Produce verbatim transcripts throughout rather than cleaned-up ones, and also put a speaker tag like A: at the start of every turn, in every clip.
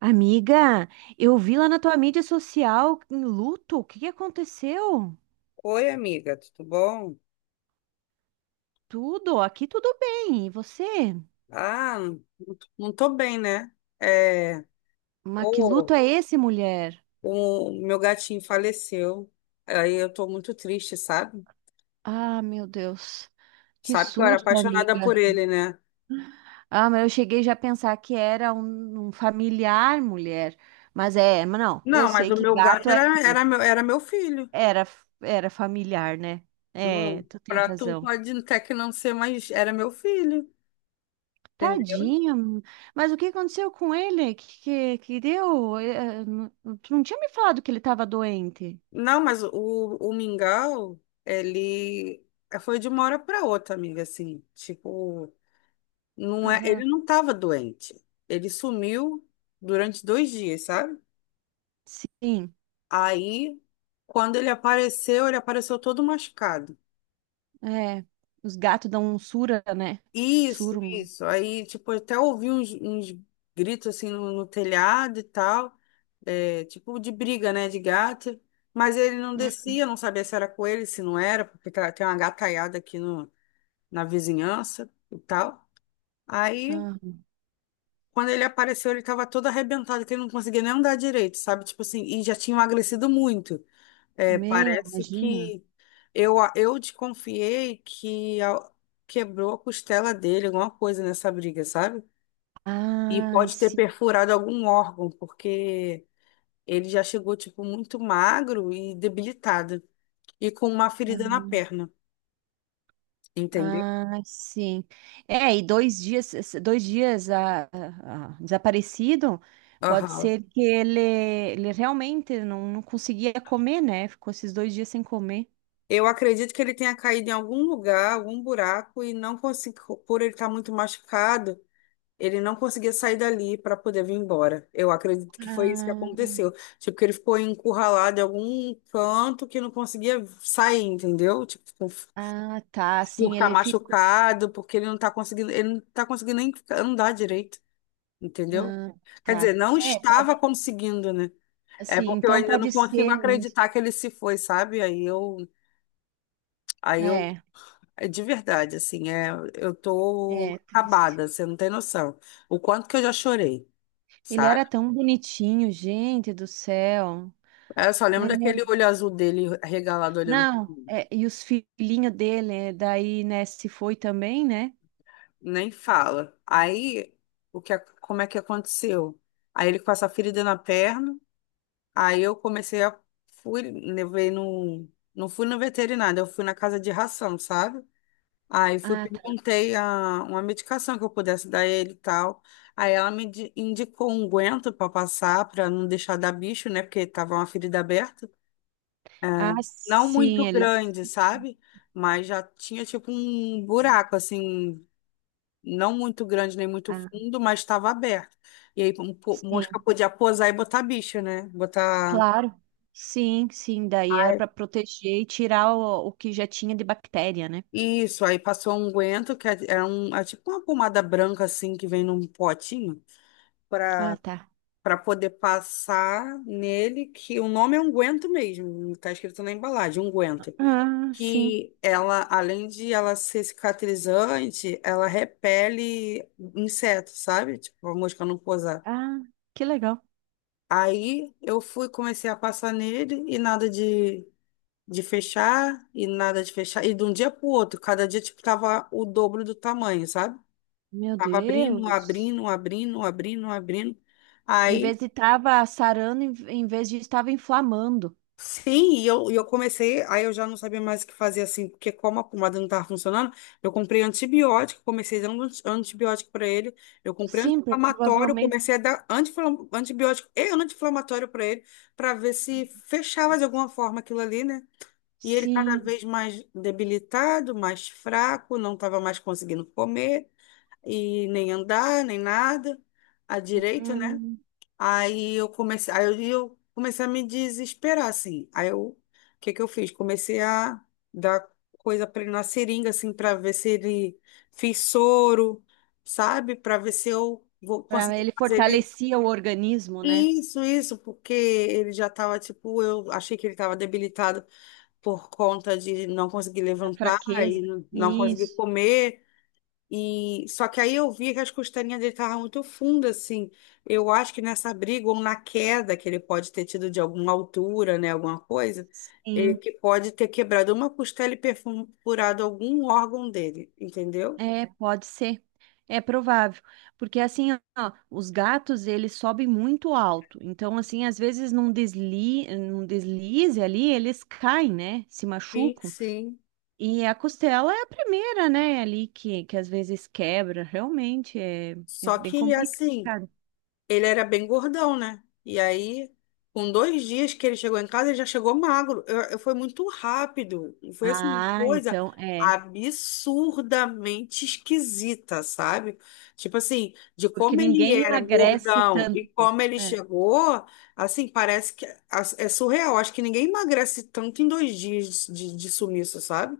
A: Amiga, eu vi lá na tua mídia social em luto. O que que aconteceu?
B: Oi, amiga, tudo bom?
A: Tudo, aqui tudo bem. E você?
B: Ah, não não tô bem, né? É,
A: Mas que luto
B: pô,
A: é esse, mulher?
B: o meu gatinho faleceu. Aí eu tô muito triste, sabe?
A: Ah, meu Deus. Que
B: Sabe que eu era
A: susto,
B: apaixonada por
A: amiga.
B: ele, né?
A: Ah, mas eu cheguei já a pensar que era um, um familiar, mulher. Mas é, mas não, eu
B: Não, mas
A: sei
B: o
A: que
B: meu gato
A: gato é
B: era, era, meu,
A: triste.
B: era meu filho.
A: Era, era familiar, né? É,
B: Não,
A: tu tem
B: pra tu
A: razão.
B: pode até que não ser, mas era meu filho, entendeu?
A: Tadinho, mas o que aconteceu com ele? Que, que, que deu? Eh, não- Tu não tinha me falado que ele estava doente?
B: Não, mas o, o Mingau, ele foi de uma hora pra outra, amiga, assim. Tipo, não é,
A: Aham.
B: ele não estava doente. Ele sumiu durante dois dias, sabe?
A: Sim,
B: Aí, quando ele apareceu, ele apareceu todo machucado.
A: é. Os gatos dão um sura, né?
B: Isso,
A: Surum.
B: isso. Aí, tipo, eu até ouvi uns, uns gritos assim no, no telhado e tal, é, tipo de briga, né, de gato. Mas ele não
A: Hum.
B: descia, não sabia se era com ele, se não era, porque tá- tem uma gataiada aqui no, na vizinhança e tal. Aí,
A: Aham.
B: quando ele apareceu, ele tava todo arrebentado, que ele não conseguia nem andar direito, sabe? Tipo assim, e já tinha emagrecido muito. É,
A: Meu,
B: parece
A: imagina.
B: que eu, a- eu desconfiei que a- quebrou a costela dele, alguma coisa nessa briga, sabe? E
A: Ai,
B: pode ter
A: sim.
B: perfurado algum órgão, porque ele já chegou, tipo, muito magro e debilitado, e com uma ferida na
A: Aham.
B: perna, entendeu?
A: Ai, sim. É, e dois dias, dois dias ah, ah, ah, desaparecido, pode
B: Aham.
A: ser que ele, ele realmente não, não conseguia comer, né? Ficou esses dois dias sem comer.
B: Eu acredito que ele tenha caído em algum lugar, algum buraco, e não conseguiu, por ele estar muito machucado. Ele não conseguia sair dali para poder vir embora. Eu acredito que foi isso que
A: Ah,
B: aconteceu. Tipo, que ele ficou encurralado em algum canto que não conseguia sair, entendeu? Tipo, por
A: ah, tá.
B: por
A: Assim
B: ficar
A: ele ficou.
B: machucado, porque ele não tá conseguindo, ele não tá conseguindo nem ficar- andar direito, entendeu?
A: Ah,
B: Quer dizer,
A: tá.
B: não
A: É,
B: estava
A: pode.
B: conseguindo, né? É
A: Assim,
B: porque eu
A: então
B: ainda não
A: pode
B: consigo
A: ser mesmo.
B: acreditar que ele se foi, sabe? Aí eu, aí eu,
A: É,
B: é de verdade, assim, é, eu tô
A: é triste.
B: acabada, você não tem noção. O quanto que eu já chorei,
A: Ele
B: sabe?
A: era tão bonitinho, gente do céu.
B: É, eu só lembro
A: É,
B: daquele olho azul dele regalado olhando,
A: não, é, e os filhinhos dele, é, daí, né, se foi também, né?
B: nem fala. Aí, o que, a- como é que aconteceu? Aí ele com essa ferida na perna, aí eu comecei a fui, levei no, não fui no veterinário, eu fui na casa de ração, sabe? Aí fui
A: Ah, tá.
B: perguntei a, uma medicação que eu pudesse dar ele e tal. Aí ela me di- indicou um guento para passar para não deixar dar bicho, né? Porque tava uma ferida aberta.
A: Ah,
B: Não
A: sim,
B: muito
A: eles.
B: grande, sabe? Mas já tinha tipo um buraco, assim, não muito grande nem muito
A: Ah,
B: fundo, mas estava aberto. E aí um po- mosca
A: sim,
B: podia posar e botar bicho, né? Botar.
A: claro. Sim, sim, daí era
B: Ai.
A: para proteger e tirar o, o que já tinha de bactéria, né?
B: Isso, aí passou um unguento, que é, é um, é tipo uma pomada branca, assim, que vem num potinho,
A: Ah,
B: para
A: tá.
B: para poder passar nele, que o nome é unguento mesmo, não tá escrito na embalagem, unguento.
A: Ah, sim.
B: Que ela, além de ela ser cicatrizante, ela repele insetos, sabe? Tipo, a mosca não pousar.
A: Ah, que legal.
B: Aí eu fui, comecei a passar nele e nada de, de fechar, e nada de fechar. E de um dia pro outro, cada dia, tipo, tava o dobro do tamanho, sabe?
A: Meu
B: Tava abrindo,
A: Deus.
B: abrindo, abrindo, abrindo, abrindo.
A: Em vez
B: Aí,
A: de estava sarando, em em vez de estava inflamando.
B: sim, e eu, e eu comecei, aí eu já não sabia mais o que fazer assim, porque como a pomada não estava funcionando, eu comprei antibiótico, comecei dando anti- antibiótico para ele, eu comprei
A: Sim, pro-
B: anti-inflamatório,
A: provavelmente.
B: comecei a dar anti-inflam- antibiótico e anti-inflamatório para ele, para ver se fechava de alguma forma aquilo ali, né? E ele cada
A: Sim.
B: vez mais debilitado, mais fraco, não estava mais conseguindo comer, e nem andar, nem nada, à direita, né?
A: Hum,
B: Aí eu comecei, aí eu, eu comecei a me desesperar, assim. Aí eu, o que que eu fiz? Comecei a dar coisa para ele na seringa, assim, para ver se ele fiz soro, sabe? Para ver se eu vou
A: pra-
B: conseguir
A: ele
B: fazer ele.
A: fortalecia o organismo, né?
B: Isso, isso, porque ele já estava, tipo, eu achei que ele estava debilitado por conta de não conseguir
A: A
B: levantar
A: fraqueza.
B: e não não conseguir
A: Isso.
B: comer. E só que aí eu vi que as costelinhas dele estavam muito fundas, assim. Eu acho que nessa briga ou na queda que ele pode ter tido de alguma altura, né, alguma coisa, ele
A: Sim.
B: que pode ter quebrado uma costela e perfurado algum órgão dele, entendeu?
A: É, pode ser. É provável. Porque assim, ó, os gatos, eles sobem muito alto. Então, assim, às vezes num desli, num deslize ali, eles caem, né? Se
B: Sim,
A: machucam.
B: sim.
A: E a costela é a primeira, né, ali que, que às vezes quebra, realmente é, é
B: Só
A: bem
B: que assim,
A: complicado.
B: ele era bem gordão, né? E aí, com dois dias que ele chegou em casa, ele já chegou magro. Eu, eu- foi muito rápido. Foi assim, uma
A: Ah,
B: coisa
A: então é,
B: absurdamente esquisita, sabe? Tipo assim, de
A: porque
B: como ele
A: ninguém
B: era
A: emagrece
B: gordão e
A: tanto.
B: como ele
A: É.
B: chegou, assim, parece que é é surreal. Acho que ninguém emagrece tanto em dois dias de, de, de sumiço, sabe?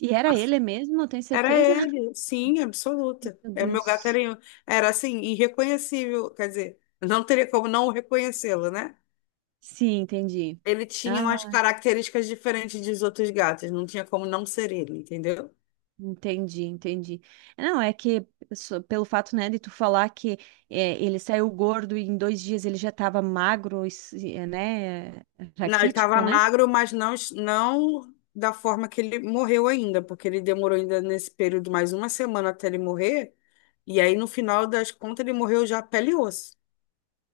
A: E era ele mesmo, tem
B: Era
A: certeza?
B: ele, sim, absoluta.
A: Meu
B: É, meu gato era,
A: Deus.
B: era assim, irreconhecível, quer dizer, não teria como não reconhecê-lo, né?
A: Sim, entendi.
B: Ele tinha
A: Ah,
B: umas características diferentes dos outros gatos, não tinha como não ser ele, entendeu?
A: entendi, entendi. Não, é que só pelo fato, né, de tu falar que é, ele saiu gordo e em dois dias ele já estava magro, e é, né,
B: Não, ele estava
A: raquítico, né?
B: magro, mas não, não da forma que ele morreu ainda, porque ele demorou ainda nesse período mais uma semana até ele morrer, e aí no final das contas ele morreu já pele e osso.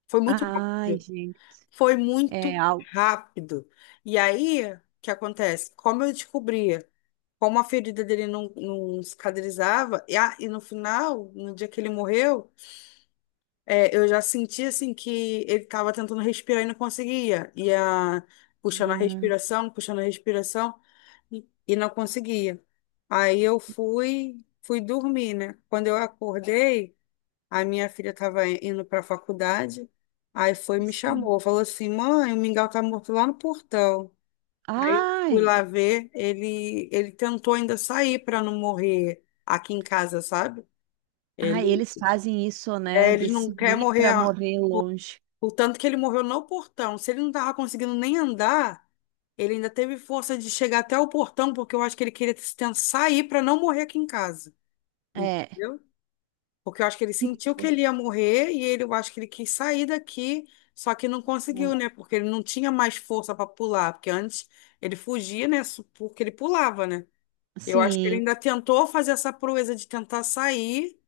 B: Foi muito
A: Ai,
B: rápido.
A: gente,
B: Foi
A: é
B: muito
A: algo.
B: rápido. E aí, o que acontece? Como eu descobri, como a ferida dele não, não cicatrizava, e, a- e no final, no dia que ele morreu, é, eu já senti assim que ele estava tentando respirar e não conseguia. E a, puxando a
A: Ah.
B: respiração, puxando a respiração, e, e não conseguia. Aí eu fui, fui, dormir, né? Quando eu acordei, a minha filha estava indo para a faculdade, aí foi e me
A: Sim.
B: chamou, falou assim, mãe, o Mingau tá morto lá no portão. Aí eu fui
A: Ai,
B: lá ver, ele, ele tentou ainda sair para não morrer aqui em casa, sabe?
A: ai,
B: Ele,
A: eles fazem isso, né?
B: é,
A: De
B: ele não quer
A: sair
B: morrer,
A: para morrer longe.
B: o tanto que ele morreu no portão. Se ele não tava conseguindo nem andar, ele ainda teve força de chegar até o portão, porque eu acho que ele queria tentar sair para não morrer aqui em casa.
A: É.
B: Entendeu? Porque eu acho que ele
A: Que
B: sentiu que
A: coisa.
B: ele ia morrer e ele, eu acho que ele quis sair daqui, só que não conseguiu, né? Porque ele não tinha mais força para pular, porque antes ele fugia, né? su- Porque ele pulava, né? Eu acho que ele
A: Sim.
B: ainda tentou fazer essa proeza de tentar sair,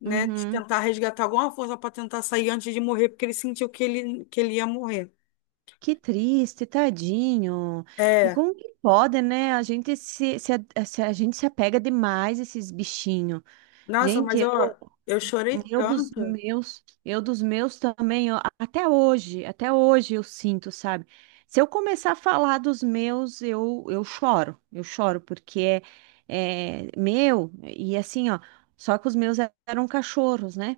B: né? De
A: Uhum.
B: tentar resgatar alguma força para tentar sair antes de morrer, porque ele sentiu que ele, que ele ia morrer.
A: Que triste, tadinho. E
B: É,
A: como que pode, né? A gente se, se, a, se a gente se apega demais a esses bichinhos.
B: nossa,
A: Gente,
B: mas eu,
A: eu
B: eu chorei
A: Eu dos
B: tanto.
A: meus, eu dos meus também, ó, até hoje, até hoje eu sinto, sabe? Se eu começar a falar dos meus, eu, eu choro, eu choro, porque é, é meu, e assim, ó, só que os meus eram cachorros, né?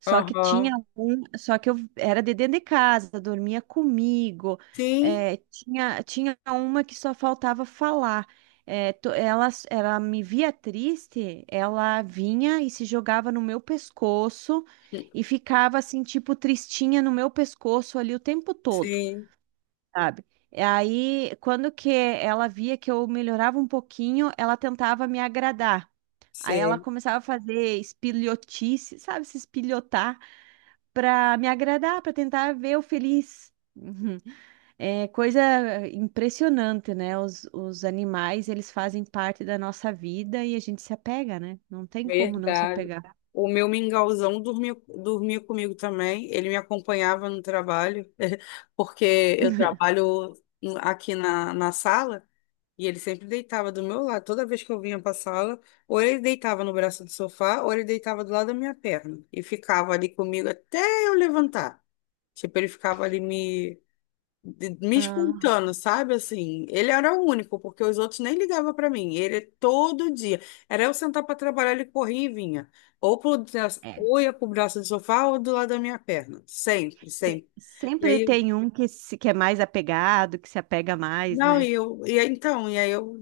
A: Só que tinha
B: Aham.
A: um, só que eu era de dentro de casa, dormia comigo.
B: Sim,
A: É, tinha, tinha uma que só faltava falar. É, to- ela, ela me via triste, ela vinha e se jogava no meu pescoço e ficava assim, tipo, tristinha no meu pescoço ali o tempo todo,
B: sim,
A: sabe? E aí, quando que ela via que eu melhorava um pouquinho, ela tentava me agradar. Aí ela
B: sei.
A: começava a fazer espilhotice, sabe, se espilhotar para me agradar, para tentar ver o feliz. Uhum. É coisa impressionante, né? Os, os animais, eles fazem parte da nossa vida e a gente se apega, né? Não tem como não se
B: Verdade.
A: apegar.
B: O meu mingauzão dormia, dormia comigo também. Ele me acompanhava no trabalho, porque eu trabalho no- aqui na, na sala e ele sempre deitava do meu lado. Toda vez que eu vinha para a sala, ou ele deitava no braço do sofá, ou ele deitava do lado da minha perna e ficava ali comigo até eu levantar. Tipo, ele ficava ali me de- me
A: Aham.
B: espantando, sabe? Assim, ele era o único, porque os outros nem ligavam para mim. Ele todo dia. Era eu sentar para trabalhar, ele corria e vinha. Ou, pro, braço-
A: É.
B: ou ia pro braço do sofá ou do lado da minha perna. Sempre,
A: Se-
B: sempre. E
A: sempre
B: aí,
A: tem um que, se, que é mais apegado, que se apega mais,
B: não,
A: né?
B: e eu, e aí, então, e aí eu,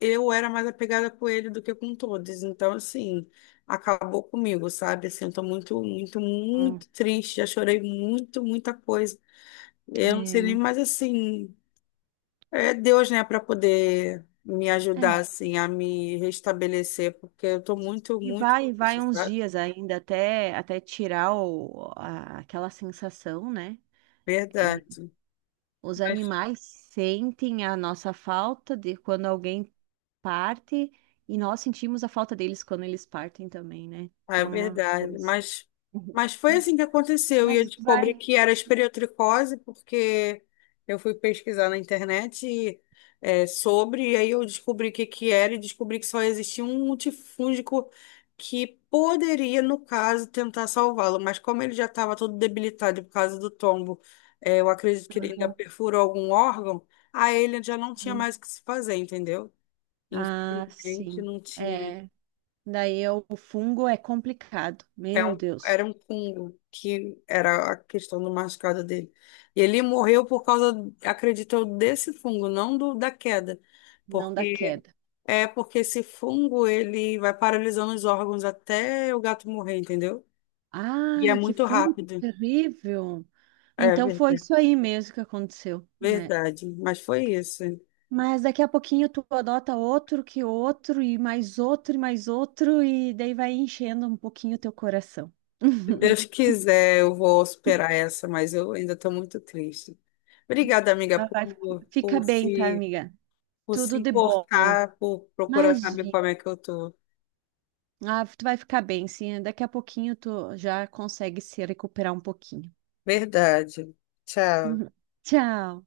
B: eu era mais apegada com ele do que com todos. Então, assim, acabou comigo, sabe? Assim, eu tô muito, muito,
A: Hum.
B: muito triste. Já chorei muito, muita coisa. Eu não
A: É,
B: sei nem
A: não-
B: mais assim. É Deus, né, para poder me ajudar,
A: É.
B: assim, a me restabelecer, porque eu tô muito,
A: E
B: muito,
A: vai, vai uns
B: sabe?
A: dias ainda até, até tirar o- a- aquela sensação, né? É,
B: Verdade.
A: os animais sentem a nossa falta de quando alguém parte e nós sentimos a falta deles quando eles partem também, né?
B: É
A: É uma
B: verdade,
A: coisa.
B: mas,
A: Uhum.
B: mas foi assim que aconteceu. E
A: Mas
B: eu descobri
A: vai.
B: que era esporotricose, porque eu fui pesquisar na internet e, é, sobre, e aí eu descobri o que, que era e descobri que só existia um multifúngico que poderia, no caso, tentar salvá-lo. Mas como ele já estava todo debilitado por causa do tombo, é, eu acredito que ele ainda
A: Aham.
B: perfurou algum órgão, aí ele já não tinha mais o que se fazer, entendeu?
A: Ah,
B: Infelizmente,
A: sim.
B: não tinha.
A: É. Daí eu- o fungo é complicado.
B: É
A: Meu
B: um,
A: Deus,
B: era um Kungo, que era a questão do machucado dele. E ele morreu por causa, acredito eu, desse fungo, não do, da queda.
A: não dá
B: Porque
A: queda.
B: é porque esse fungo ele vai paralisando os órgãos até o gato morrer, entendeu? E é
A: Ai, que
B: muito
A: fungo
B: rápido.
A: terrível.
B: É
A: Então foi
B: verdade.
A: isso aí mesmo que aconteceu, né?
B: Verdade. Mas foi isso.
A: Mas daqui a pouquinho tu adota outro que outro, e mais outro, e mais outro, e daí vai enchendo um pouquinho o teu coração.
B: Se Deus quiser, eu vou superar essa, mas eu ainda estou muito triste. Obrigada, amiga,
A: Mas vai,
B: por,
A: fica
B: por
A: bem, tá,
B: se,
A: amiga?
B: por
A: Tudo
B: se
A: de bom.
B: importar, por procurar saber
A: Imagina.
B: como é que eu tô.
A: Ah, tu vai ficar bem, sim. Daqui a pouquinho tu já consegue se recuperar um pouquinho.
B: Verdade. Tchau.
A: Tchau.